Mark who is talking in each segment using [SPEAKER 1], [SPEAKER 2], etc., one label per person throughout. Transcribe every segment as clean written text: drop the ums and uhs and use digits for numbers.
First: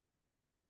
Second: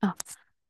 [SPEAKER 1] あ、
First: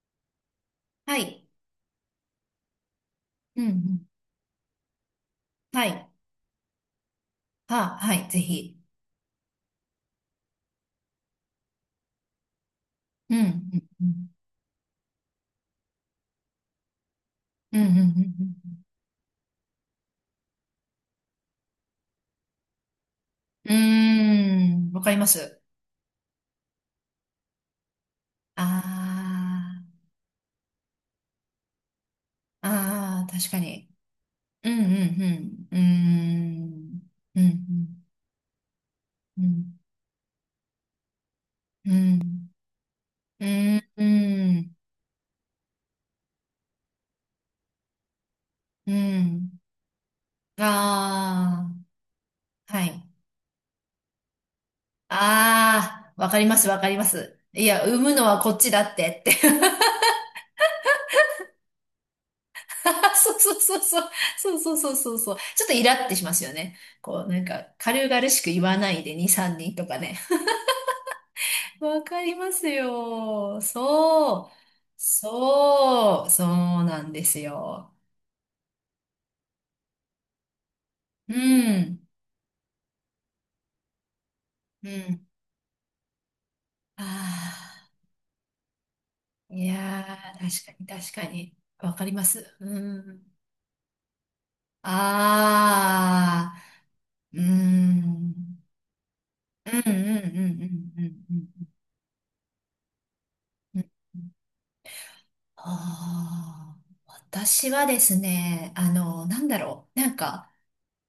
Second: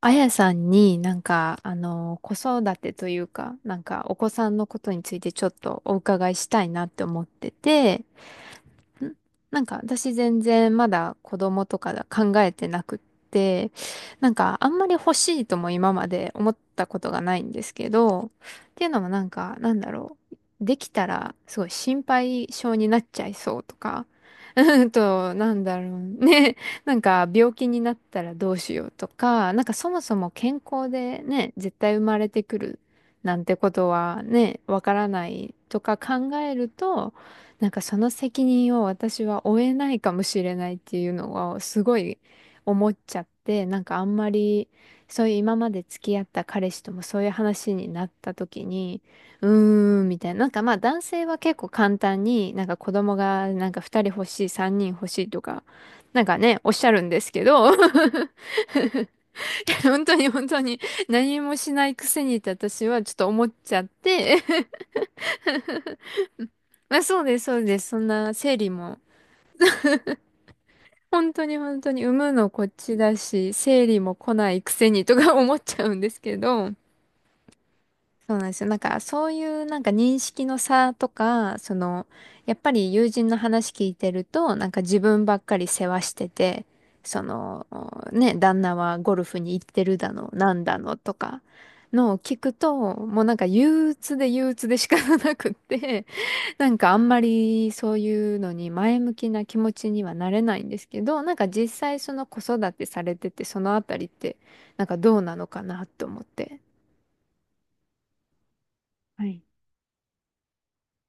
[SPEAKER 1] あやさんにな
[SPEAKER 2] は
[SPEAKER 1] ん
[SPEAKER 2] い。
[SPEAKER 1] か、子育てというか、
[SPEAKER 2] うんう
[SPEAKER 1] なん
[SPEAKER 2] ん。
[SPEAKER 1] かお子さんのことについてちょっと
[SPEAKER 2] は
[SPEAKER 1] お
[SPEAKER 2] い。
[SPEAKER 1] 伺いしたいなって思って
[SPEAKER 2] はあ、
[SPEAKER 1] て、
[SPEAKER 2] はい。ぜひ。
[SPEAKER 1] んなんか私全然まだ子供とか考えてなくっ
[SPEAKER 2] うんう
[SPEAKER 1] て、
[SPEAKER 2] んうん。
[SPEAKER 1] なんかあんまり欲しいとも今まで思ったことがないんです
[SPEAKER 2] うんう
[SPEAKER 1] けど、っ
[SPEAKER 2] ん
[SPEAKER 1] ていうのもなんかなんだろう、できたらすごい心配性になっちゃいそう
[SPEAKER 2] うんう
[SPEAKER 1] とか、
[SPEAKER 2] んうーん。わかりま
[SPEAKER 1] な
[SPEAKER 2] す。
[SPEAKER 1] んだろうね、なんか病気になったらどう
[SPEAKER 2] あ
[SPEAKER 1] しようとか、なんかそもそも健康でね、絶対生まれてく
[SPEAKER 2] あ。
[SPEAKER 1] る
[SPEAKER 2] ああ、
[SPEAKER 1] なん
[SPEAKER 2] 確
[SPEAKER 1] て
[SPEAKER 2] か
[SPEAKER 1] こ
[SPEAKER 2] に。
[SPEAKER 1] とはね、
[SPEAKER 2] うん
[SPEAKER 1] わ
[SPEAKER 2] う
[SPEAKER 1] からない
[SPEAKER 2] んう
[SPEAKER 1] とか考える
[SPEAKER 2] ん。
[SPEAKER 1] と、
[SPEAKER 2] うーんう
[SPEAKER 1] なんかそ
[SPEAKER 2] ん
[SPEAKER 1] の責任を私
[SPEAKER 2] う
[SPEAKER 1] は負え
[SPEAKER 2] ん
[SPEAKER 1] ないかもしれないっていうのをす
[SPEAKER 2] うー
[SPEAKER 1] ごい
[SPEAKER 2] ん。
[SPEAKER 1] 思っちゃっ
[SPEAKER 2] う
[SPEAKER 1] て、
[SPEAKER 2] ーん。
[SPEAKER 1] なんか
[SPEAKER 2] う
[SPEAKER 1] あんま
[SPEAKER 2] ー
[SPEAKER 1] り
[SPEAKER 2] ん。
[SPEAKER 1] そういう今まで付き合った彼氏ともそういう話になった時
[SPEAKER 2] うー
[SPEAKER 1] に、うー
[SPEAKER 2] ん。
[SPEAKER 1] んみたいな、なんかまあ男性は結構
[SPEAKER 2] あ
[SPEAKER 1] 簡単になん
[SPEAKER 2] あ。
[SPEAKER 1] か
[SPEAKER 2] は
[SPEAKER 1] 子
[SPEAKER 2] い。
[SPEAKER 1] 供がなんか2人欲しい、3人欲しいとか、
[SPEAKER 2] ああ。
[SPEAKER 1] なん
[SPEAKER 2] わか
[SPEAKER 1] か
[SPEAKER 2] りま
[SPEAKER 1] ね、
[SPEAKER 2] す
[SPEAKER 1] お
[SPEAKER 2] あ
[SPEAKER 1] っ
[SPEAKER 2] あああ
[SPEAKER 1] しゃ
[SPEAKER 2] 確か
[SPEAKER 1] るんですけ
[SPEAKER 2] に
[SPEAKER 1] ど、
[SPEAKER 2] うんうんうんうんうんうんうんうんうーんうんああはいああわかります。いや、産むのは こっちだってって。
[SPEAKER 1] 本当に本当に何もしないくせにって私はちょ っと
[SPEAKER 2] そう
[SPEAKER 1] 思っ
[SPEAKER 2] そう
[SPEAKER 1] ち
[SPEAKER 2] そう
[SPEAKER 1] ゃっ
[SPEAKER 2] そう。
[SPEAKER 1] て、
[SPEAKER 2] そうそ うそうそうそう。ちょっとイラってしますよね。
[SPEAKER 1] まあそ
[SPEAKER 2] こ
[SPEAKER 1] う
[SPEAKER 2] う、な
[SPEAKER 1] で
[SPEAKER 2] ん
[SPEAKER 1] す、そう
[SPEAKER 2] か、
[SPEAKER 1] です。そん
[SPEAKER 2] 軽々
[SPEAKER 1] な
[SPEAKER 2] しく
[SPEAKER 1] 整
[SPEAKER 2] 言
[SPEAKER 1] 理
[SPEAKER 2] わな
[SPEAKER 1] も
[SPEAKER 2] いで2、3人とかね。
[SPEAKER 1] 本当に 本当
[SPEAKER 2] わ
[SPEAKER 1] に産
[SPEAKER 2] か
[SPEAKER 1] む
[SPEAKER 2] り
[SPEAKER 1] の
[SPEAKER 2] ま
[SPEAKER 1] こ
[SPEAKER 2] す
[SPEAKER 1] っちだし、
[SPEAKER 2] よ。
[SPEAKER 1] 生理も来
[SPEAKER 2] そ
[SPEAKER 1] な
[SPEAKER 2] う。
[SPEAKER 1] いくせにとか 思っちゃうんです
[SPEAKER 2] そう。
[SPEAKER 1] け
[SPEAKER 2] そう
[SPEAKER 1] ど、
[SPEAKER 2] なんですよ。
[SPEAKER 1] そうなんですよ。なんかそういうなんか認識の差と
[SPEAKER 2] う
[SPEAKER 1] か、そ
[SPEAKER 2] ん。
[SPEAKER 1] の、やっぱり友人の話聞いてると、なんか
[SPEAKER 2] う
[SPEAKER 1] 自分
[SPEAKER 2] ん。
[SPEAKER 1] ばっかり世話してて、
[SPEAKER 2] あ
[SPEAKER 1] その、ね、旦那はゴルフ
[SPEAKER 2] あ。
[SPEAKER 1] に行
[SPEAKER 2] い
[SPEAKER 1] ってる
[SPEAKER 2] や
[SPEAKER 1] だの、
[SPEAKER 2] ー、
[SPEAKER 1] なん
[SPEAKER 2] 確
[SPEAKER 1] だ
[SPEAKER 2] か
[SPEAKER 1] の
[SPEAKER 2] に、確
[SPEAKER 1] と
[SPEAKER 2] か
[SPEAKER 1] か
[SPEAKER 2] に。わかり
[SPEAKER 1] のを
[SPEAKER 2] ま
[SPEAKER 1] 聞く
[SPEAKER 2] す。
[SPEAKER 1] と、
[SPEAKER 2] う
[SPEAKER 1] もう
[SPEAKER 2] ん。
[SPEAKER 1] なんか憂鬱で憂鬱で仕方なくって、
[SPEAKER 2] あ
[SPEAKER 1] なん
[SPEAKER 2] あ。
[SPEAKER 1] かあんまりそういうのに前向きな気
[SPEAKER 2] う
[SPEAKER 1] 持
[SPEAKER 2] ん、うん、う
[SPEAKER 1] ちにはなれな
[SPEAKER 2] ん、
[SPEAKER 1] いんです
[SPEAKER 2] う
[SPEAKER 1] けど、
[SPEAKER 2] ん、う
[SPEAKER 1] なんか
[SPEAKER 2] ん、
[SPEAKER 1] 実際その子育てされててその
[SPEAKER 2] う
[SPEAKER 1] あ
[SPEAKER 2] ん。
[SPEAKER 1] たりっ
[SPEAKER 2] うん。
[SPEAKER 1] てなんかどうなのかなと思って。
[SPEAKER 2] ああ、私はですね、
[SPEAKER 1] は
[SPEAKER 2] な
[SPEAKER 1] い。
[SPEAKER 2] んだろう。なんか、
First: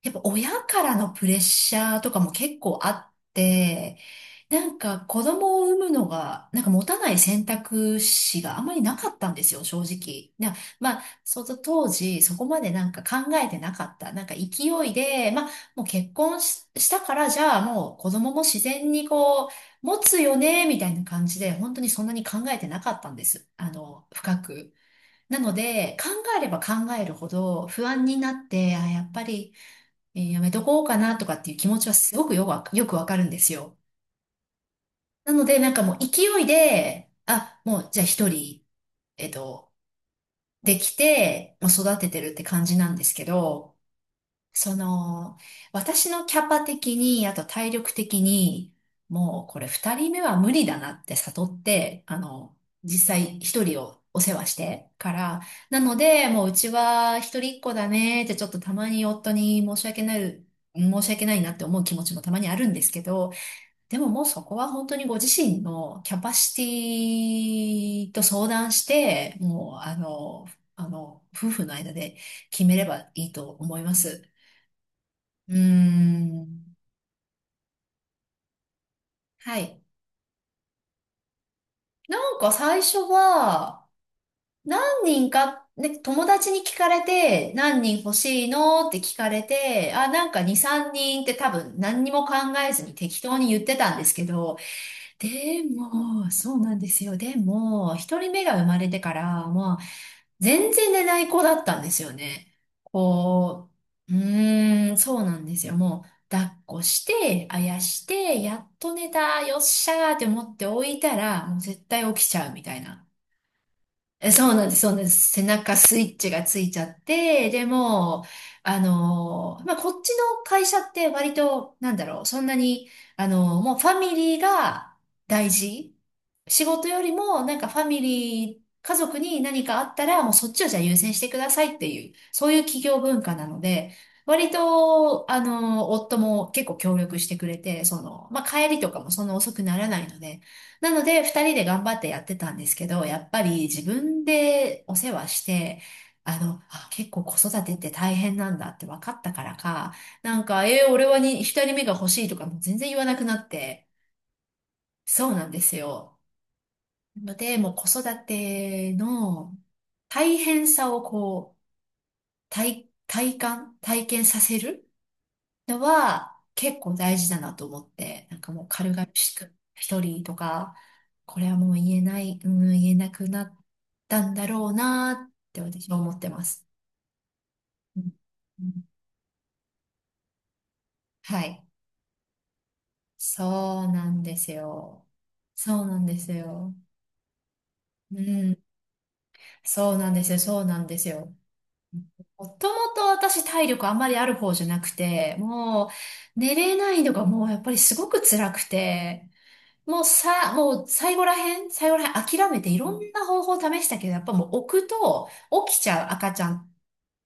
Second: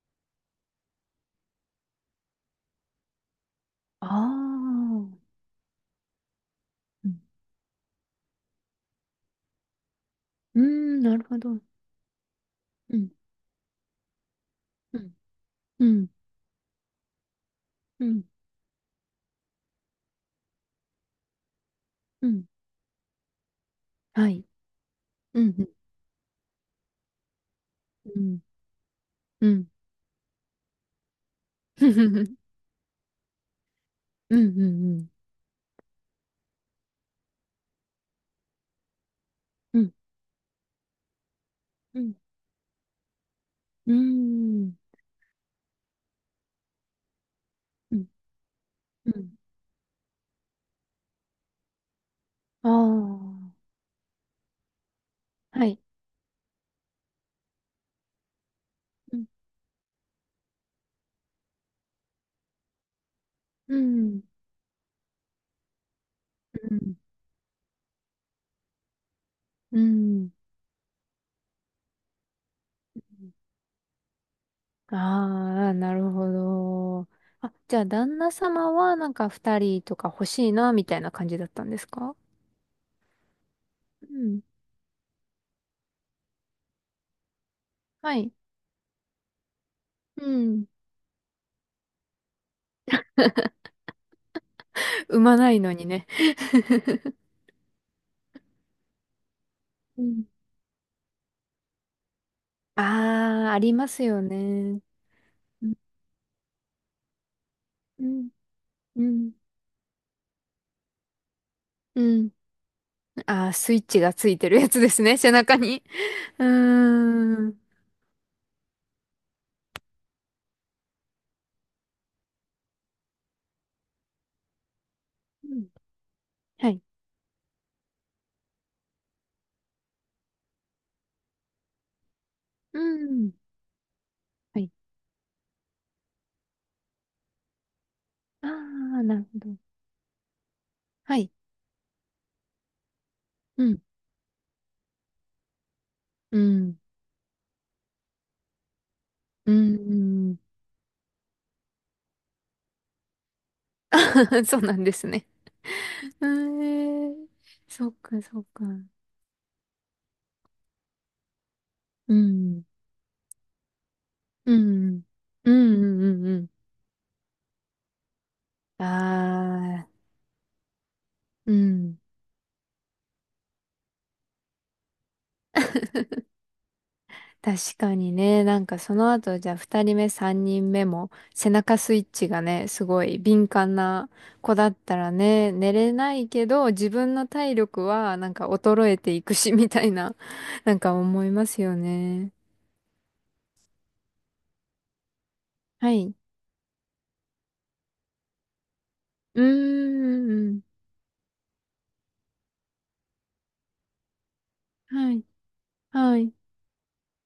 [SPEAKER 2] やっぱ親からのプレッシャーとかも結構あって、
[SPEAKER 1] あ
[SPEAKER 2] な
[SPEAKER 1] あ、
[SPEAKER 2] んか子供を産むのが、なんか持た
[SPEAKER 1] う
[SPEAKER 2] ない
[SPEAKER 1] ん
[SPEAKER 2] 選択肢があまりなかったんですよ、正直。
[SPEAKER 1] うー
[SPEAKER 2] ま
[SPEAKER 1] ん、
[SPEAKER 2] あ、
[SPEAKER 1] なるほ
[SPEAKER 2] そ
[SPEAKER 1] ど。
[SPEAKER 2] の
[SPEAKER 1] う
[SPEAKER 2] 当時、そこまでなんか
[SPEAKER 1] ん、
[SPEAKER 2] 考えてなかった。なんか勢い
[SPEAKER 1] うん、
[SPEAKER 2] で、まあ、も
[SPEAKER 1] う
[SPEAKER 2] う
[SPEAKER 1] ん、
[SPEAKER 2] 結婚し、したから、じゃあもう
[SPEAKER 1] う
[SPEAKER 2] 子
[SPEAKER 1] ん、
[SPEAKER 2] 供も自然にこう、持つよね、みたいな感じで、本当にそんなに
[SPEAKER 1] う
[SPEAKER 2] 考
[SPEAKER 1] ん、
[SPEAKER 2] えてなかったんです。
[SPEAKER 1] は
[SPEAKER 2] 深
[SPEAKER 1] い。
[SPEAKER 2] く。な
[SPEAKER 1] う
[SPEAKER 2] の
[SPEAKER 1] ん、うん、
[SPEAKER 2] で、考えれば考えるほど不安に
[SPEAKER 1] う
[SPEAKER 2] な
[SPEAKER 1] ん、
[SPEAKER 2] って、あ、やっぱ
[SPEAKER 1] う
[SPEAKER 2] り、
[SPEAKER 1] ん、
[SPEAKER 2] やめとこうかなとかっていう気持ちはすごくよくわかるんですよ。
[SPEAKER 1] うん、うん、
[SPEAKER 2] なので、なんかもう勢いで、あ、もうじゃあ一人、えっと、
[SPEAKER 1] うん、うん、
[SPEAKER 2] できて、もう育
[SPEAKER 1] う
[SPEAKER 2] て
[SPEAKER 1] ん、
[SPEAKER 2] てるって感じなんですけど、
[SPEAKER 1] うん、
[SPEAKER 2] その、私のキャパ的に、あと体力
[SPEAKER 1] うん、
[SPEAKER 2] 的に、
[SPEAKER 1] うん、
[SPEAKER 2] もうこれ二人目は無理だなって悟って、実
[SPEAKER 1] あ
[SPEAKER 2] 際一人をお世話してから、
[SPEAKER 1] あー、はい。
[SPEAKER 2] なので、もううちは一人っ子だねってちょっとたまに
[SPEAKER 1] うん、
[SPEAKER 2] 夫に申し訳ないなって思う気持ちもたまにあるんですけど、
[SPEAKER 1] う
[SPEAKER 2] でもも
[SPEAKER 1] ん、
[SPEAKER 2] うそこは本当にご自身のキャパシテ
[SPEAKER 1] うん、
[SPEAKER 2] ィと相談して、もう
[SPEAKER 1] うん。
[SPEAKER 2] 夫婦の間で決めればいいと思います。うー
[SPEAKER 1] ああ、なるほ
[SPEAKER 2] ん。
[SPEAKER 1] ど。あ、じゃあ旦那様はなんか
[SPEAKER 2] は
[SPEAKER 1] 二
[SPEAKER 2] い。
[SPEAKER 1] 人とか欲しいな、みたいな感じだったんですか？
[SPEAKER 2] なんか最初は、
[SPEAKER 1] うん。
[SPEAKER 2] 何人か、ね、友達に聞かれて、何人
[SPEAKER 1] は
[SPEAKER 2] 欲
[SPEAKER 1] い。
[SPEAKER 2] しいのって聞かれて、あ、
[SPEAKER 1] う
[SPEAKER 2] なんか2、
[SPEAKER 1] ん。
[SPEAKER 2] 3人って多分何にも考えずに適当に言ってたんですけど、
[SPEAKER 1] 産まない
[SPEAKER 2] で
[SPEAKER 1] のにね。
[SPEAKER 2] も、そうなんですよ。でも、一人目が生まれてから、まあ、
[SPEAKER 1] うん。
[SPEAKER 2] 全然寝ない子だったんですよね。
[SPEAKER 1] ああ、あ
[SPEAKER 2] こ
[SPEAKER 1] ります
[SPEAKER 2] う、う
[SPEAKER 1] よね。
[SPEAKER 2] そうなんです
[SPEAKER 1] う
[SPEAKER 2] よ。
[SPEAKER 1] ん。
[SPEAKER 2] もう、抱っこして、あやし
[SPEAKER 1] うん。
[SPEAKER 2] て、やっと
[SPEAKER 1] う
[SPEAKER 2] 寝
[SPEAKER 1] ん。
[SPEAKER 2] た、よっしゃーって思って置いたら、もう絶
[SPEAKER 1] う
[SPEAKER 2] 対起き
[SPEAKER 1] ん
[SPEAKER 2] ちゃうみたいな。
[SPEAKER 1] ああー、スイッチがつ
[SPEAKER 2] え、
[SPEAKER 1] い
[SPEAKER 2] そ
[SPEAKER 1] て
[SPEAKER 2] う
[SPEAKER 1] る
[SPEAKER 2] な
[SPEAKER 1] や
[SPEAKER 2] んです、
[SPEAKER 1] つ
[SPEAKER 2] そ
[SPEAKER 1] で
[SPEAKER 2] うな
[SPEAKER 1] す
[SPEAKER 2] んで
[SPEAKER 1] ね、
[SPEAKER 2] す。
[SPEAKER 1] 背
[SPEAKER 2] 背
[SPEAKER 1] 中
[SPEAKER 2] 中
[SPEAKER 1] に。
[SPEAKER 2] スイッチが
[SPEAKER 1] う
[SPEAKER 2] ついちゃっ
[SPEAKER 1] ー
[SPEAKER 2] て、
[SPEAKER 1] ん。
[SPEAKER 2] でもう、まあ、こっちの会社って割と、なんだろう、そんなに、もうファミリーが
[SPEAKER 1] う
[SPEAKER 2] 大
[SPEAKER 1] ん
[SPEAKER 2] 事。仕
[SPEAKER 1] はい。
[SPEAKER 2] 事よりも、なんかファミリー、家族に何かあったら、もうそっちをじゃあ優先してくださいっていう、そういう
[SPEAKER 1] う
[SPEAKER 2] 企業文
[SPEAKER 1] ん。
[SPEAKER 2] 化なので、割
[SPEAKER 1] はい。
[SPEAKER 2] と、夫も結構協力してくれて、まあ、
[SPEAKER 1] あ
[SPEAKER 2] 帰りとか
[SPEAKER 1] あ、
[SPEAKER 2] も
[SPEAKER 1] な
[SPEAKER 2] そ
[SPEAKER 1] る
[SPEAKER 2] んな
[SPEAKER 1] ほ
[SPEAKER 2] 遅
[SPEAKER 1] ど。
[SPEAKER 2] くならないので、なの
[SPEAKER 1] は
[SPEAKER 2] で、
[SPEAKER 1] い。
[SPEAKER 2] 二人で頑張ってやってたんですけど、やっぱり
[SPEAKER 1] うん。
[SPEAKER 2] 自分でお世話して、
[SPEAKER 1] うん。
[SPEAKER 2] あ、結構子育てって大変なんだって分かったか
[SPEAKER 1] う
[SPEAKER 2] らか、な
[SPEAKER 1] ん。
[SPEAKER 2] んか、俺はに、二人目が欲しいとかも全然言わなくなって、
[SPEAKER 1] そうなんですね。
[SPEAKER 2] そうなんですよ。
[SPEAKER 1] えー、
[SPEAKER 2] ので、もう子
[SPEAKER 1] そっか
[SPEAKER 2] 育
[SPEAKER 1] そっか。
[SPEAKER 2] ての大変さをこう、
[SPEAKER 1] うん。
[SPEAKER 2] 体感、体験さ
[SPEAKER 1] う
[SPEAKER 2] せる
[SPEAKER 1] ん。うんう
[SPEAKER 2] の
[SPEAKER 1] んうん
[SPEAKER 2] は
[SPEAKER 1] うん。
[SPEAKER 2] 結構大事だなと思って、なんかもう
[SPEAKER 1] あ
[SPEAKER 2] 軽々しく
[SPEAKER 1] あ、
[SPEAKER 2] 一人とか、これ
[SPEAKER 1] う
[SPEAKER 2] はもう言
[SPEAKER 1] ん。
[SPEAKER 2] えない、うん、言えなくなったんだろうなって私は思ってます。
[SPEAKER 1] 確か
[SPEAKER 2] うん
[SPEAKER 1] にね、な
[SPEAKER 2] う
[SPEAKER 1] んか
[SPEAKER 2] ん
[SPEAKER 1] その後、じゃあ二人目、三人目も
[SPEAKER 2] は
[SPEAKER 1] 背
[SPEAKER 2] い。
[SPEAKER 1] 中スイッチがね、すごい敏感
[SPEAKER 2] そう
[SPEAKER 1] な
[SPEAKER 2] なんです
[SPEAKER 1] 子だった
[SPEAKER 2] よ。
[SPEAKER 1] らね、寝
[SPEAKER 2] そう
[SPEAKER 1] れ
[SPEAKER 2] なん
[SPEAKER 1] な
[SPEAKER 2] で
[SPEAKER 1] い
[SPEAKER 2] す
[SPEAKER 1] けど、
[SPEAKER 2] よ。
[SPEAKER 1] 自分の体力は
[SPEAKER 2] う
[SPEAKER 1] なんか
[SPEAKER 2] ん。
[SPEAKER 1] 衰えていくし、みたい
[SPEAKER 2] そうなん
[SPEAKER 1] な、
[SPEAKER 2] ですよ。そう
[SPEAKER 1] な
[SPEAKER 2] な
[SPEAKER 1] ん
[SPEAKER 2] ん
[SPEAKER 1] か
[SPEAKER 2] です
[SPEAKER 1] 思い
[SPEAKER 2] よ。
[SPEAKER 1] ますよね。
[SPEAKER 2] もともと私体力あんまりある方じゃなくて、も
[SPEAKER 1] はい。
[SPEAKER 2] う寝れないのがもうやっぱりすごく辛くて、
[SPEAKER 1] う
[SPEAKER 2] もう
[SPEAKER 1] ー
[SPEAKER 2] さ、
[SPEAKER 1] ん。
[SPEAKER 2] もう最後らへん諦めていろんな方法を試したけど、やっぱもう置く
[SPEAKER 1] はい。
[SPEAKER 2] と起きちゃう
[SPEAKER 1] は
[SPEAKER 2] 赤
[SPEAKER 1] い。
[SPEAKER 2] ちゃんっ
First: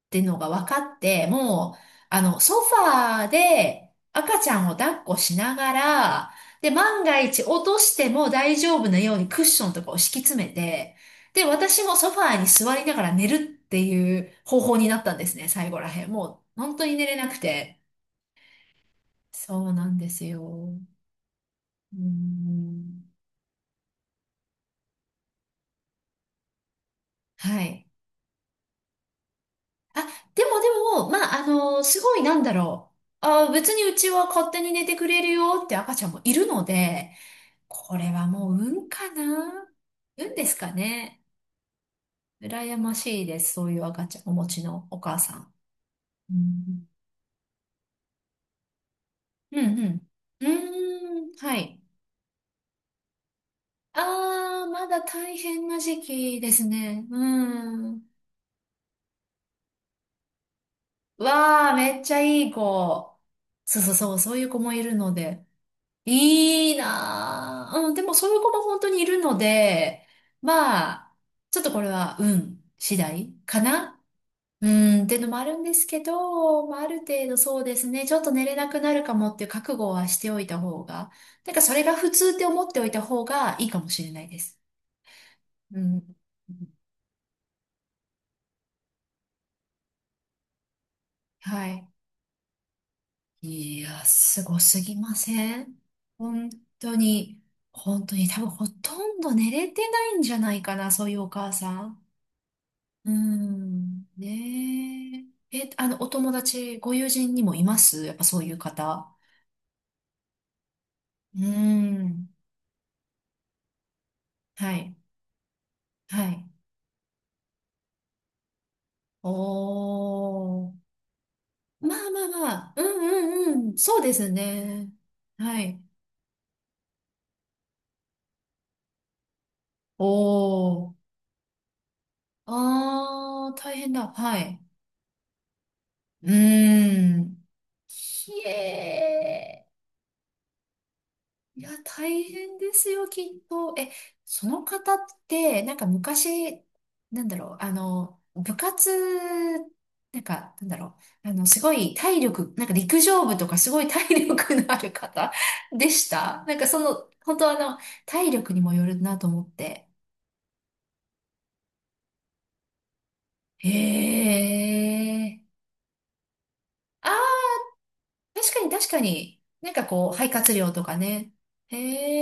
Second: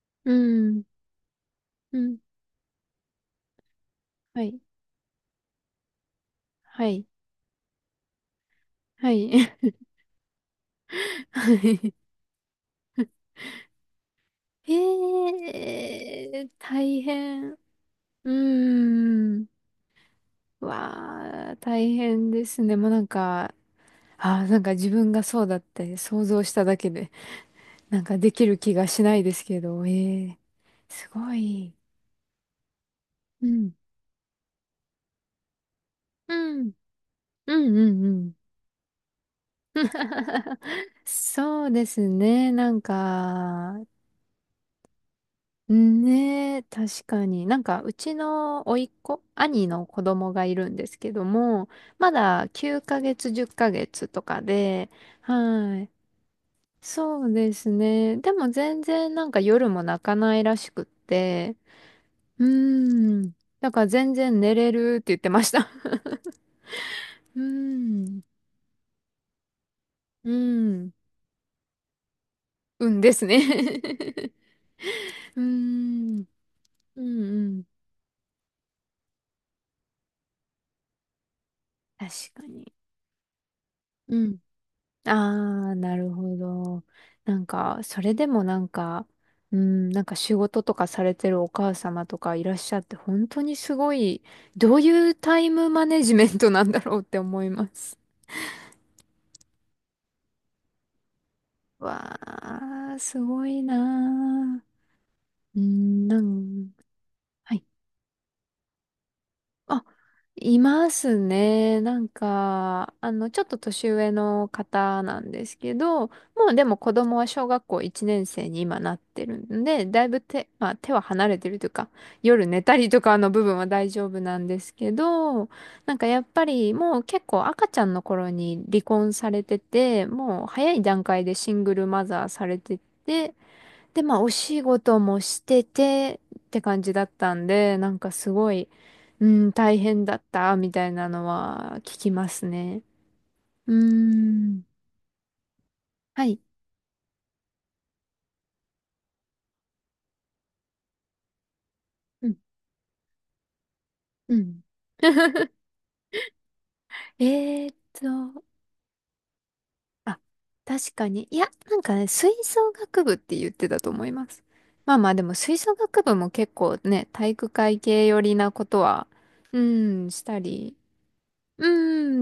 [SPEAKER 2] ていう
[SPEAKER 1] う
[SPEAKER 2] のが分か
[SPEAKER 1] ん。
[SPEAKER 2] って、もう、
[SPEAKER 1] うん。
[SPEAKER 2] ソファーで赤
[SPEAKER 1] は
[SPEAKER 2] ちゃ
[SPEAKER 1] い。
[SPEAKER 2] んを抱っこしながら、で、
[SPEAKER 1] は
[SPEAKER 2] 万
[SPEAKER 1] い。
[SPEAKER 2] が一落としても大丈夫な
[SPEAKER 1] は
[SPEAKER 2] ようにクッ
[SPEAKER 1] い。
[SPEAKER 2] ションとかを敷き詰めて、で、私も ソファーに座りながら寝るっていう方法になったんです
[SPEAKER 1] え
[SPEAKER 2] ね、最後らへん。も
[SPEAKER 1] え
[SPEAKER 2] う、本当に
[SPEAKER 1] 大
[SPEAKER 2] 寝れなく
[SPEAKER 1] 変。う
[SPEAKER 2] て。
[SPEAKER 1] ーん。
[SPEAKER 2] そうなんですよ。
[SPEAKER 1] わあ、大
[SPEAKER 2] うー
[SPEAKER 1] 変ですね。もうな
[SPEAKER 2] ん。
[SPEAKER 1] んか、ああ、なんか自分がそうだって想像しただけで、
[SPEAKER 2] はい。
[SPEAKER 1] なんかできる気がしないですけど、え
[SPEAKER 2] あ、
[SPEAKER 1] え
[SPEAKER 2] でもで
[SPEAKER 1] す
[SPEAKER 2] も、ま
[SPEAKER 1] ご
[SPEAKER 2] あ、
[SPEAKER 1] い。
[SPEAKER 2] すごいなんだろう。
[SPEAKER 1] う
[SPEAKER 2] あ、別
[SPEAKER 1] ん。
[SPEAKER 2] にうちは勝手に寝てくれるよって赤ちゃんもい
[SPEAKER 1] う
[SPEAKER 2] るの
[SPEAKER 1] ん。
[SPEAKER 2] で、
[SPEAKER 1] うんう
[SPEAKER 2] こ
[SPEAKER 1] んう
[SPEAKER 2] れは
[SPEAKER 1] ん。
[SPEAKER 2] もう運かな、運ですかね。
[SPEAKER 1] そうですね。な
[SPEAKER 2] 羨
[SPEAKER 1] ん
[SPEAKER 2] ましいです。そういう
[SPEAKER 1] か、
[SPEAKER 2] 赤ちゃん、お持ちのお母さん。
[SPEAKER 1] うん
[SPEAKER 2] う
[SPEAKER 1] ねえ、
[SPEAKER 2] ん、
[SPEAKER 1] 確かに。なんか、うちの甥っ子、
[SPEAKER 2] う
[SPEAKER 1] 兄
[SPEAKER 2] ん、う
[SPEAKER 1] の子
[SPEAKER 2] ん。
[SPEAKER 1] 供
[SPEAKER 2] う
[SPEAKER 1] が
[SPEAKER 2] ー
[SPEAKER 1] いるんですけど
[SPEAKER 2] ん、は
[SPEAKER 1] も、
[SPEAKER 2] い。
[SPEAKER 1] まだ9ヶ月、10ヶ
[SPEAKER 2] あ
[SPEAKER 1] 月とか
[SPEAKER 2] ー、ま
[SPEAKER 1] で、
[SPEAKER 2] だ大変な
[SPEAKER 1] はい。
[SPEAKER 2] 時期ですね。
[SPEAKER 1] そうです
[SPEAKER 2] うん。
[SPEAKER 1] ね。でも全然なんか夜も泣かないらしくって、
[SPEAKER 2] わー、めっちゃ
[SPEAKER 1] う
[SPEAKER 2] いい子。
[SPEAKER 1] ーん。だ
[SPEAKER 2] そ
[SPEAKER 1] か
[SPEAKER 2] う
[SPEAKER 1] ら
[SPEAKER 2] そうそ
[SPEAKER 1] 全
[SPEAKER 2] う、そう
[SPEAKER 1] 然
[SPEAKER 2] いう
[SPEAKER 1] 寝
[SPEAKER 2] 子
[SPEAKER 1] れ
[SPEAKER 2] もいる
[SPEAKER 1] るって
[SPEAKER 2] の
[SPEAKER 1] 言ってま
[SPEAKER 2] で。
[SPEAKER 1] した。
[SPEAKER 2] いい
[SPEAKER 1] うー
[SPEAKER 2] なぁ。うん、でもそう
[SPEAKER 1] ん。
[SPEAKER 2] いう子も本当にいるので、
[SPEAKER 1] う
[SPEAKER 2] ま
[SPEAKER 1] ん。
[SPEAKER 2] あ、ちょっとこれは運
[SPEAKER 1] う
[SPEAKER 2] 次
[SPEAKER 1] んです
[SPEAKER 2] 第
[SPEAKER 1] ね。
[SPEAKER 2] かな、 うん、っていうのも
[SPEAKER 1] うー
[SPEAKER 2] あるんですけ
[SPEAKER 1] ん。
[SPEAKER 2] ど、まあ、ある
[SPEAKER 1] う
[SPEAKER 2] 程
[SPEAKER 1] ん
[SPEAKER 2] 度
[SPEAKER 1] う
[SPEAKER 2] そう
[SPEAKER 1] ん。
[SPEAKER 2] ですね、ちょっと寝れなくなるかもっていう覚悟はしておいた方が、なんかそれが普通っ
[SPEAKER 1] 確
[SPEAKER 2] て
[SPEAKER 1] か
[SPEAKER 2] 思っ
[SPEAKER 1] に。
[SPEAKER 2] ておいた方がいいかもしれ
[SPEAKER 1] う
[SPEAKER 2] ないで
[SPEAKER 1] ん。
[SPEAKER 2] す。
[SPEAKER 1] ああ、
[SPEAKER 2] う
[SPEAKER 1] なる
[SPEAKER 2] ん。
[SPEAKER 1] ほど。なんか、それでもなんか、うん、なんか仕事とかされてるお
[SPEAKER 2] は
[SPEAKER 1] 母
[SPEAKER 2] い。
[SPEAKER 1] 様とかいらっしゃって、本当にす
[SPEAKER 2] い
[SPEAKER 1] ご
[SPEAKER 2] や、
[SPEAKER 1] い、
[SPEAKER 2] すご
[SPEAKER 1] ど
[SPEAKER 2] す
[SPEAKER 1] う
[SPEAKER 2] ぎ
[SPEAKER 1] い
[SPEAKER 2] ま
[SPEAKER 1] うタイ
[SPEAKER 2] せ
[SPEAKER 1] ム
[SPEAKER 2] ん？
[SPEAKER 1] マネジメン
[SPEAKER 2] 本
[SPEAKER 1] トなんだ
[SPEAKER 2] 当
[SPEAKER 1] ろうって
[SPEAKER 2] に、
[SPEAKER 1] 思います。
[SPEAKER 2] 本当に多分ほとんど寝れてないんじゃないかな、そういうお母さん。
[SPEAKER 1] わあ、
[SPEAKER 2] うー
[SPEAKER 1] すごい
[SPEAKER 2] ん、
[SPEAKER 1] な
[SPEAKER 2] ねえ。
[SPEAKER 1] ー。う
[SPEAKER 2] え、お
[SPEAKER 1] ん、な
[SPEAKER 2] 友
[SPEAKER 1] ん、
[SPEAKER 2] 達、ご友人にも
[SPEAKER 1] は
[SPEAKER 2] い
[SPEAKER 1] い
[SPEAKER 2] ます、やっぱそういう方。
[SPEAKER 1] あ、います
[SPEAKER 2] うー
[SPEAKER 1] ね。なん
[SPEAKER 2] ん、
[SPEAKER 1] か、ちょっと年上の
[SPEAKER 2] はい、
[SPEAKER 1] 方なんですけど、も
[SPEAKER 2] はい。
[SPEAKER 1] うでも子供は小学校1年生に今なって
[SPEAKER 2] お
[SPEAKER 1] るんで、だいぶ手、まあ
[SPEAKER 2] ー。
[SPEAKER 1] 手は離れてるという
[SPEAKER 2] ま
[SPEAKER 1] か、
[SPEAKER 2] あまあ
[SPEAKER 1] 夜
[SPEAKER 2] ま
[SPEAKER 1] 寝
[SPEAKER 2] あ、
[SPEAKER 1] た
[SPEAKER 2] う
[SPEAKER 1] りとかの部
[SPEAKER 2] んう
[SPEAKER 1] 分は
[SPEAKER 2] んうん、
[SPEAKER 1] 大
[SPEAKER 2] そう
[SPEAKER 1] 丈
[SPEAKER 2] で
[SPEAKER 1] 夫
[SPEAKER 2] す
[SPEAKER 1] なんです
[SPEAKER 2] ね。
[SPEAKER 1] けど、
[SPEAKER 2] はい。
[SPEAKER 1] なんかやっぱりもう結構赤ちゃんの頃に離婚されてて、もう早い
[SPEAKER 2] おー。
[SPEAKER 1] 段階でシングルマザーされてて、
[SPEAKER 2] あー、大変
[SPEAKER 1] で、
[SPEAKER 2] だ。
[SPEAKER 1] まあ、お
[SPEAKER 2] はい。
[SPEAKER 1] 仕事もしてて
[SPEAKER 2] う
[SPEAKER 1] って感じだっ
[SPEAKER 2] ー
[SPEAKER 1] た
[SPEAKER 2] ん。
[SPEAKER 1] んで、なんかす
[SPEAKER 2] ひ
[SPEAKER 1] ごい、うん、
[SPEAKER 2] えー。
[SPEAKER 1] 大変だった、みたいなの
[SPEAKER 2] いや、
[SPEAKER 1] は聞き
[SPEAKER 2] 大
[SPEAKER 1] ます
[SPEAKER 2] 変で
[SPEAKER 1] ね。
[SPEAKER 2] すよ、きっ
[SPEAKER 1] う
[SPEAKER 2] と。
[SPEAKER 1] ー
[SPEAKER 2] え、その
[SPEAKER 1] ん。
[SPEAKER 2] 方って、なんか
[SPEAKER 1] はい。
[SPEAKER 2] 昔、なんだろう、部活、なんか、なんだろう、すごい体
[SPEAKER 1] うん、
[SPEAKER 2] 力、なんか陸上部とかすごい体
[SPEAKER 1] う
[SPEAKER 2] 力
[SPEAKER 1] ん。
[SPEAKER 2] のある方 でした。なんか本当
[SPEAKER 1] えーっ
[SPEAKER 2] 体
[SPEAKER 1] と、
[SPEAKER 2] 力にもよるなと思って。
[SPEAKER 1] あ、確かに。いや、なんかね、吹奏楽部って言ってたと思いま
[SPEAKER 2] へ
[SPEAKER 1] す。まあまあ、でも
[SPEAKER 2] え。
[SPEAKER 1] 吹奏楽部も結構ね、体
[SPEAKER 2] あ
[SPEAKER 1] 育会系寄り
[SPEAKER 2] ー、
[SPEAKER 1] な
[SPEAKER 2] 確か
[SPEAKER 1] こ
[SPEAKER 2] に
[SPEAKER 1] と
[SPEAKER 2] 確か
[SPEAKER 1] は、
[SPEAKER 2] に。
[SPEAKER 1] う
[SPEAKER 2] なんかこ
[SPEAKER 1] ん、
[SPEAKER 2] う、
[SPEAKER 1] し
[SPEAKER 2] 肺
[SPEAKER 1] た
[SPEAKER 2] 活量
[SPEAKER 1] り。
[SPEAKER 2] とかね。
[SPEAKER 1] う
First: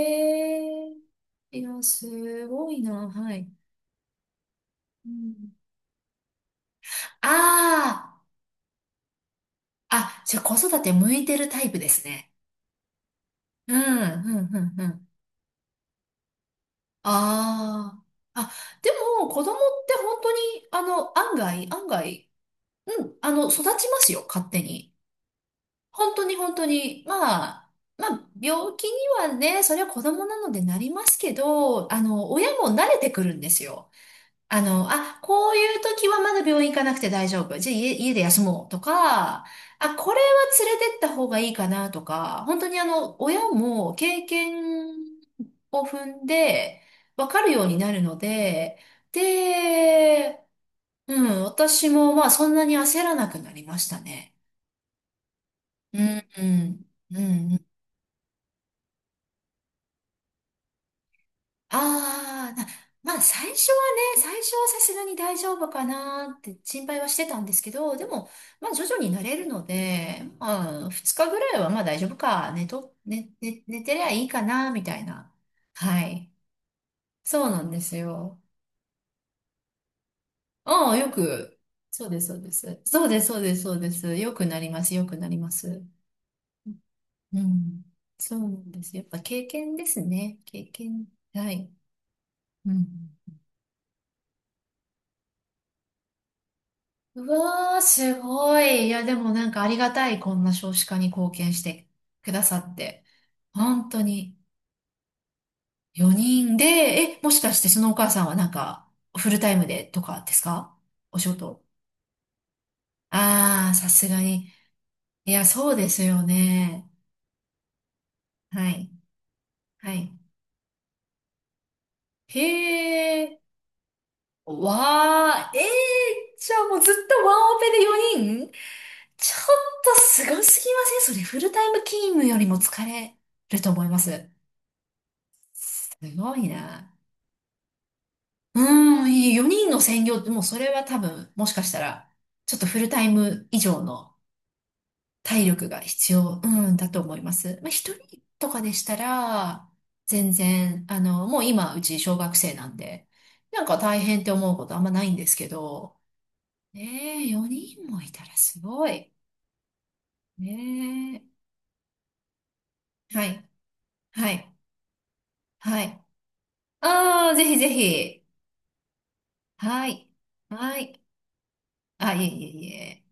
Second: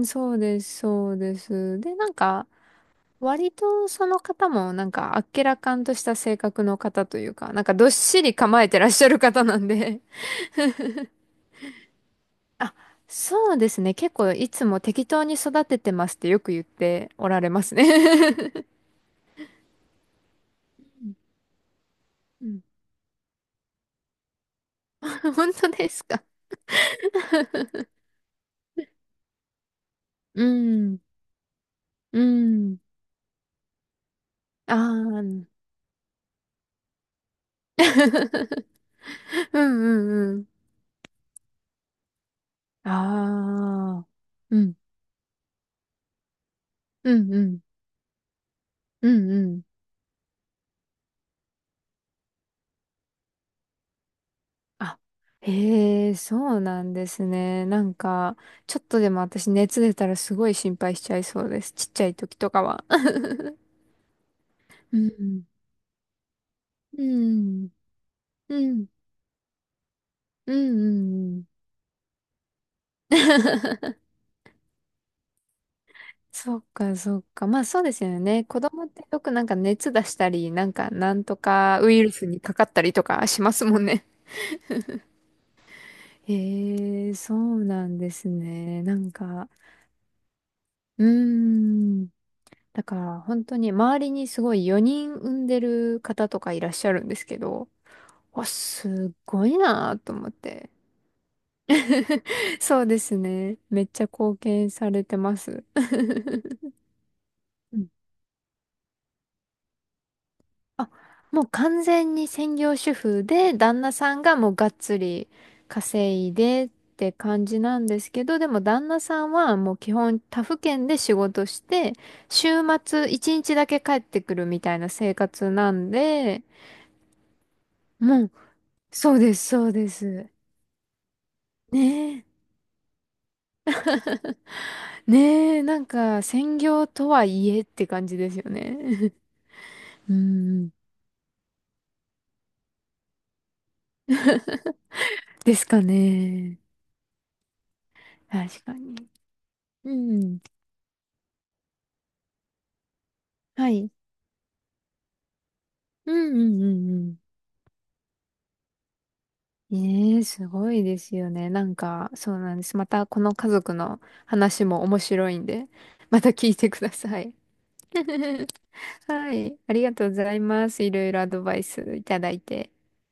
[SPEAKER 1] ん、そうです、
[SPEAKER 2] え。
[SPEAKER 1] そうで
[SPEAKER 2] い
[SPEAKER 1] す。
[SPEAKER 2] や、
[SPEAKER 1] で、なんか、
[SPEAKER 2] すごいな、はい。
[SPEAKER 1] 割とその方もなん
[SPEAKER 2] う
[SPEAKER 1] かあっけ
[SPEAKER 2] ん。
[SPEAKER 1] らかんとした性格の方というか、なんかどっ
[SPEAKER 2] あ
[SPEAKER 1] しり構えてらっしゃる方なんで。
[SPEAKER 2] あ、あ、じゃあ子育て向いてるタイプですね。
[SPEAKER 1] あ、そうで
[SPEAKER 2] うん、
[SPEAKER 1] すね。結構
[SPEAKER 2] う
[SPEAKER 1] い
[SPEAKER 2] ん、う
[SPEAKER 1] つ
[SPEAKER 2] ん、
[SPEAKER 1] も
[SPEAKER 2] う
[SPEAKER 1] 適
[SPEAKER 2] ん。
[SPEAKER 1] 当に育ててますってよく言っておられますね。
[SPEAKER 2] ああ、あ、でも子供って本当に、案外、案外、
[SPEAKER 1] うん
[SPEAKER 2] うん、育ちますよ、勝手に。
[SPEAKER 1] 本当です
[SPEAKER 2] 本
[SPEAKER 1] か？
[SPEAKER 2] 当に本当に、まあ、病気にはね、それは子供な
[SPEAKER 1] う
[SPEAKER 2] のでなり
[SPEAKER 1] ん、
[SPEAKER 2] ますけど、
[SPEAKER 1] う
[SPEAKER 2] 親も
[SPEAKER 1] ん、
[SPEAKER 2] 慣れてくるんですよ。
[SPEAKER 1] ああ、
[SPEAKER 2] あ、
[SPEAKER 1] うん
[SPEAKER 2] こういう時はまだ病院行かなくて大丈夫。じゃあ家で休もうとか、
[SPEAKER 1] う
[SPEAKER 2] あ、これは
[SPEAKER 1] んうん。
[SPEAKER 2] 連れてった方がいいかなとか、本当に親も
[SPEAKER 1] ああ、
[SPEAKER 2] 経
[SPEAKER 1] うん、
[SPEAKER 2] 験を踏んで
[SPEAKER 1] う
[SPEAKER 2] わ
[SPEAKER 1] んう
[SPEAKER 2] かる
[SPEAKER 1] ん、
[SPEAKER 2] ようになるので、
[SPEAKER 1] うんうん。
[SPEAKER 2] で、うん、私もまあそんなに焦らなくなりましたね。
[SPEAKER 1] あ
[SPEAKER 2] う
[SPEAKER 1] へえ、
[SPEAKER 2] ん、
[SPEAKER 1] そ
[SPEAKER 2] う
[SPEAKER 1] うな
[SPEAKER 2] ん、
[SPEAKER 1] んで
[SPEAKER 2] う
[SPEAKER 1] す
[SPEAKER 2] ん、うん。
[SPEAKER 1] ね。なんか、ちょっとでも私熱出たらすごい心配しちゃいそうです。ちっちゃい時と
[SPEAKER 2] ああ、
[SPEAKER 1] かは。
[SPEAKER 2] まあ最 初はね、最初はさす
[SPEAKER 1] う
[SPEAKER 2] がに大
[SPEAKER 1] ん。
[SPEAKER 2] 丈夫かなって心 配
[SPEAKER 1] う
[SPEAKER 2] はしてたんです
[SPEAKER 1] ん。
[SPEAKER 2] けど、でも、
[SPEAKER 1] う
[SPEAKER 2] まあ徐
[SPEAKER 1] ん。
[SPEAKER 2] 々に慣れるので、
[SPEAKER 1] う
[SPEAKER 2] まあ2日
[SPEAKER 1] ん。
[SPEAKER 2] ぐ
[SPEAKER 1] うん。
[SPEAKER 2] らいはまあ大丈夫かね、寝と、寝、寝、寝て りゃいいかな、みたいな。はい。
[SPEAKER 1] そっか、そっ
[SPEAKER 2] そ
[SPEAKER 1] か。
[SPEAKER 2] う
[SPEAKER 1] ま
[SPEAKER 2] な
[SPEAKER 1] あ
[SPEAKER 2] んで
[SPEAKER 1] そうで
[SPEAKER 2] す
[SPEAKER 1] すよ
[SPEAKER 2] よ。
[SPEAKER 1] ね。子供ってよくなんか熱出したり、なん
[SPEAKER 2] あ
[SPEAKER 1] か
[SPEAKER 2] あ、
[SPEAKER 1] なんとかウイ
[SPEAKER 2] そう
[SPEAKER 1] ル
[SPEAKER 2] で
[SPEAKER 1] ス
[SPEAKER 2] す、そう
[SPEAKER 1] に
[SPEAKER 2] で
[SPEAKER 1] かかっ
[SPEAKER 2] す。
[SPEAKER 1] たり
[SPEAKER 2] そ
[SPEAKER 1] と
[SPEAKER 2] うです、
[SPEAKER 1] か
[SPEAKER 2] そ
[SPEAKER 1] し
[SPEAKER 2] う
[SPEAKER 1] ま
[SPEAKER 2] です、
[SPEAKER 1] す
[SPEAKER 2] そ
[SPEAKER 1] も
[SPEAKER 2] う
[SPEAKER 1] ん
[SPEAKER 2] で
[SPEAKER 1] ね。
[SPEAKER 2] す。よくなります、よくなります。
[SPEAKER 1] へえ、そ
[SPEAKER 2] う
[SPEAKER 1] う
[SPEAKER 2] ん。
[SPEAKER 1] なんです
[SPEAKER 2] そうなんで
[SPEAKER 1] ね。な
[SPEAKER 2] す。やっ
[SPEAKER 1] ん
[SPEAKER 2] ぱ経
[SPEAKER 1] か、
[SPEAKER 2] 験ですね。経
[SPEAKER 1] う
[SPEAKER 2] 験。
[SPEAKER 1] ー
[SPEAKER 2] はい。
[SPEAKER 1] ん。
[SPEAKER 2] う
[SPEAKER 1] だか
[SPEAKER 2] ん。
[SPEAKER 1] ら本当に周りにすごい4人産んでる方とかいらっしゃるんです
[SPEAKER 2] う
[SPEAKER 1] けど、
[SPEAKER 2] わー、す
[SPEAKER 1] わ、
[SPEAKER 2] ごい。いや、
[SPEAKER 1] す
[SPEAKER 2] でもな
[SPEAKER 1] ご
[SPEAKER 2] ん
[SPEAKER 1] い
[SPEAKER 2] かありが
[SPEAKER 1] なぁ
[SPEAKER 2] た
[SPEAKER 1] と
[SPEAKER 2] い、
[SPEAKER 1] 思っ
[SPEAKER 2] こんな
[SPEAKER 1] て。
[SPEAKER 2] 少子化に貢献してくださ っ
[SPEAKER 1] そうで
[SPEAKER 2] て。
[SPEAKER 1] すね。めっ
[SPEAKER 2] 本当
[SPEAKER 1] ちゃ
[SPEAKER 2] に。
[SPEAKER 1] 貢献されてます。
[SPEAKER 2] 4 人で、え、もしかして
[SPEAKER 1] う
[SPEAKER 2] そ
[SPEAKER 1] ん
[SPEAKER 2] のお母さんはなんか、フルタイムでとかですか？
[SPEAKER 1] あ、
[SPEAKER 2] お仕
[SPEAKER 1] もう
[SPEAKER 2] 事。
[SPEAKER 1] 完全に専業主婦で、
[SPEAKER 2] あー、
[SPEAKER 1] 旦
[SPEAKER 2] さ
[SPEAKER 1] 那
[SPEAKER 2] す
[SPEAKER 1] さ
[SPEAKER 2] が
[SPEAKER 1] んがも
[SPEAKER 2] に。
[SPEAKER 1] うがっつり
[SPEAKER 2] いや、そうですよ
[SPEAKER 1] 稼いでっ
[SPEAKER 2] ね。
[SPEAKER 1] て感じなんですけど、でも
[SPEAKER 2] は
[SPEAKER 1] 旦
[SPEAKER 2] い。
[SPEAKER 1] 那さんはもう
[SPEAKER 2] は
[SPEAKER 1] 基
[SPEAKER 2] い。
[SPEAKER 1] 本他府県で仕事して、
[SPEAKER 2] へ
[SPEAKER 1] 週末1
[SPEAKER 2] ー。
[SPEAKER 1] 日だけ帰ってくるみたいな生
[SPEAKER 2] わ
[SPEAKER 1] 活
[SPEAKER 2] ー、
[SPEAKER 1] なんで、
[SPEAKER 2] じゃあもうずっとワンオペで
[SPEAKER 1] もう、
[SPEAKER 2] 4人？ちょっ
[SPEAKER 1] そうです、そうで
[SPEAKER 2] とす
[SPEAKER 1] す。
[SPEAKER 2] ごすぎません？それ、フルタイム勤
[SPEAKER 1] ね
[SPEAKER 2] 務よりも疲れると思います。
[SPEAKER 1] え、ねえ、なん
[SPEAKER 2] す
[SPEAKER 1] か、
[SPEAKER 2] ごい
[SPEAKER 1] 専業
[SPEAKER 2] な。
[SPEAKER 1] とはいえって感じですよ
[SPEAKER 2] うーん、
[SPEAKER 1] ね。
[SPEAKER 2] 4人の専
[SPEAKER 1] う
[SPEAKER 2] 業ってもうそれ
[SPEAKER 1] ん、
[SPEAKER 2] は多分、もしかしたら、ちょっとフルタイム以上の体
[SPEAKER 1] です
[SPEAKER 2] 力が
[SPEAKER 1] か
[SPEAKER 2] 必要、う
[SPEAKER 1] ね。
[SPEAKER 2] ん、だと思います。まあ、1人とか
[SPEAKER 1] 確
[SPEAKER 2] で
[SPEAKER 1] か
[SPEAKER 2] し
[SPEAKER 1] に。
[SPEAKER 2] たら、
[SPEAKER 1] う
[SPEAKER 2] 全
[SPEAKER 1] ん、
[SPEAKER 2] 然、もう今、うち小学生なんで、なん
[SPEAKER 1] は
[SPEAKER 2] か
[SPEAKER 1] い。
[SPEAKER 2] 大変って思うことあんまないんですけど、
[SPEAKER 1] うんうんうん
[SPEAKER 2] ねえ、4人もいたらすごい。
[SPEAKER 1] うん。ええ、すごいで
[SPEAKER 2] ね
[SPEAKER 1] す
[SPEAKER 2] え。
[SPEAKER 1] よね。なんか、そうなんです。また、こ
[SPEAKER 2] は
[SPEAKER 1] の
[SPEAKER 2] い、
[SPEAKER 1] 家族の
[SPEAKER 2] はい、
[SPEAKER 1] 話も面白いんで、
[SPEAKER 2] はい。
[SPEAKER 1] また聞いてくださ
[SPEAKER 2] あ
[SPEAKER 1] い。
[SPEAKER 2] あ、ぜひぜひ。
[SPEAKER 1] はい。あり
[SPEAKER 2] は
[SPEAKER 1] がと
[SPEAKER 2] い、
[SPEAKER 1] うございま
[SPEAKER 2] は
[SPEAKER 1] す。い
[SPEAKER 2] い。
[SPEAKER 1] ろいろアドバイスい
[SPEAKER 2] あ、
[SPEAKER 1] た
[SPEAKER 2] いえ
[SPEAKER 1] だい
[SPEAKER 2] いえ
[SPEAKER 1] て。
[SPEAKER 2] いえ。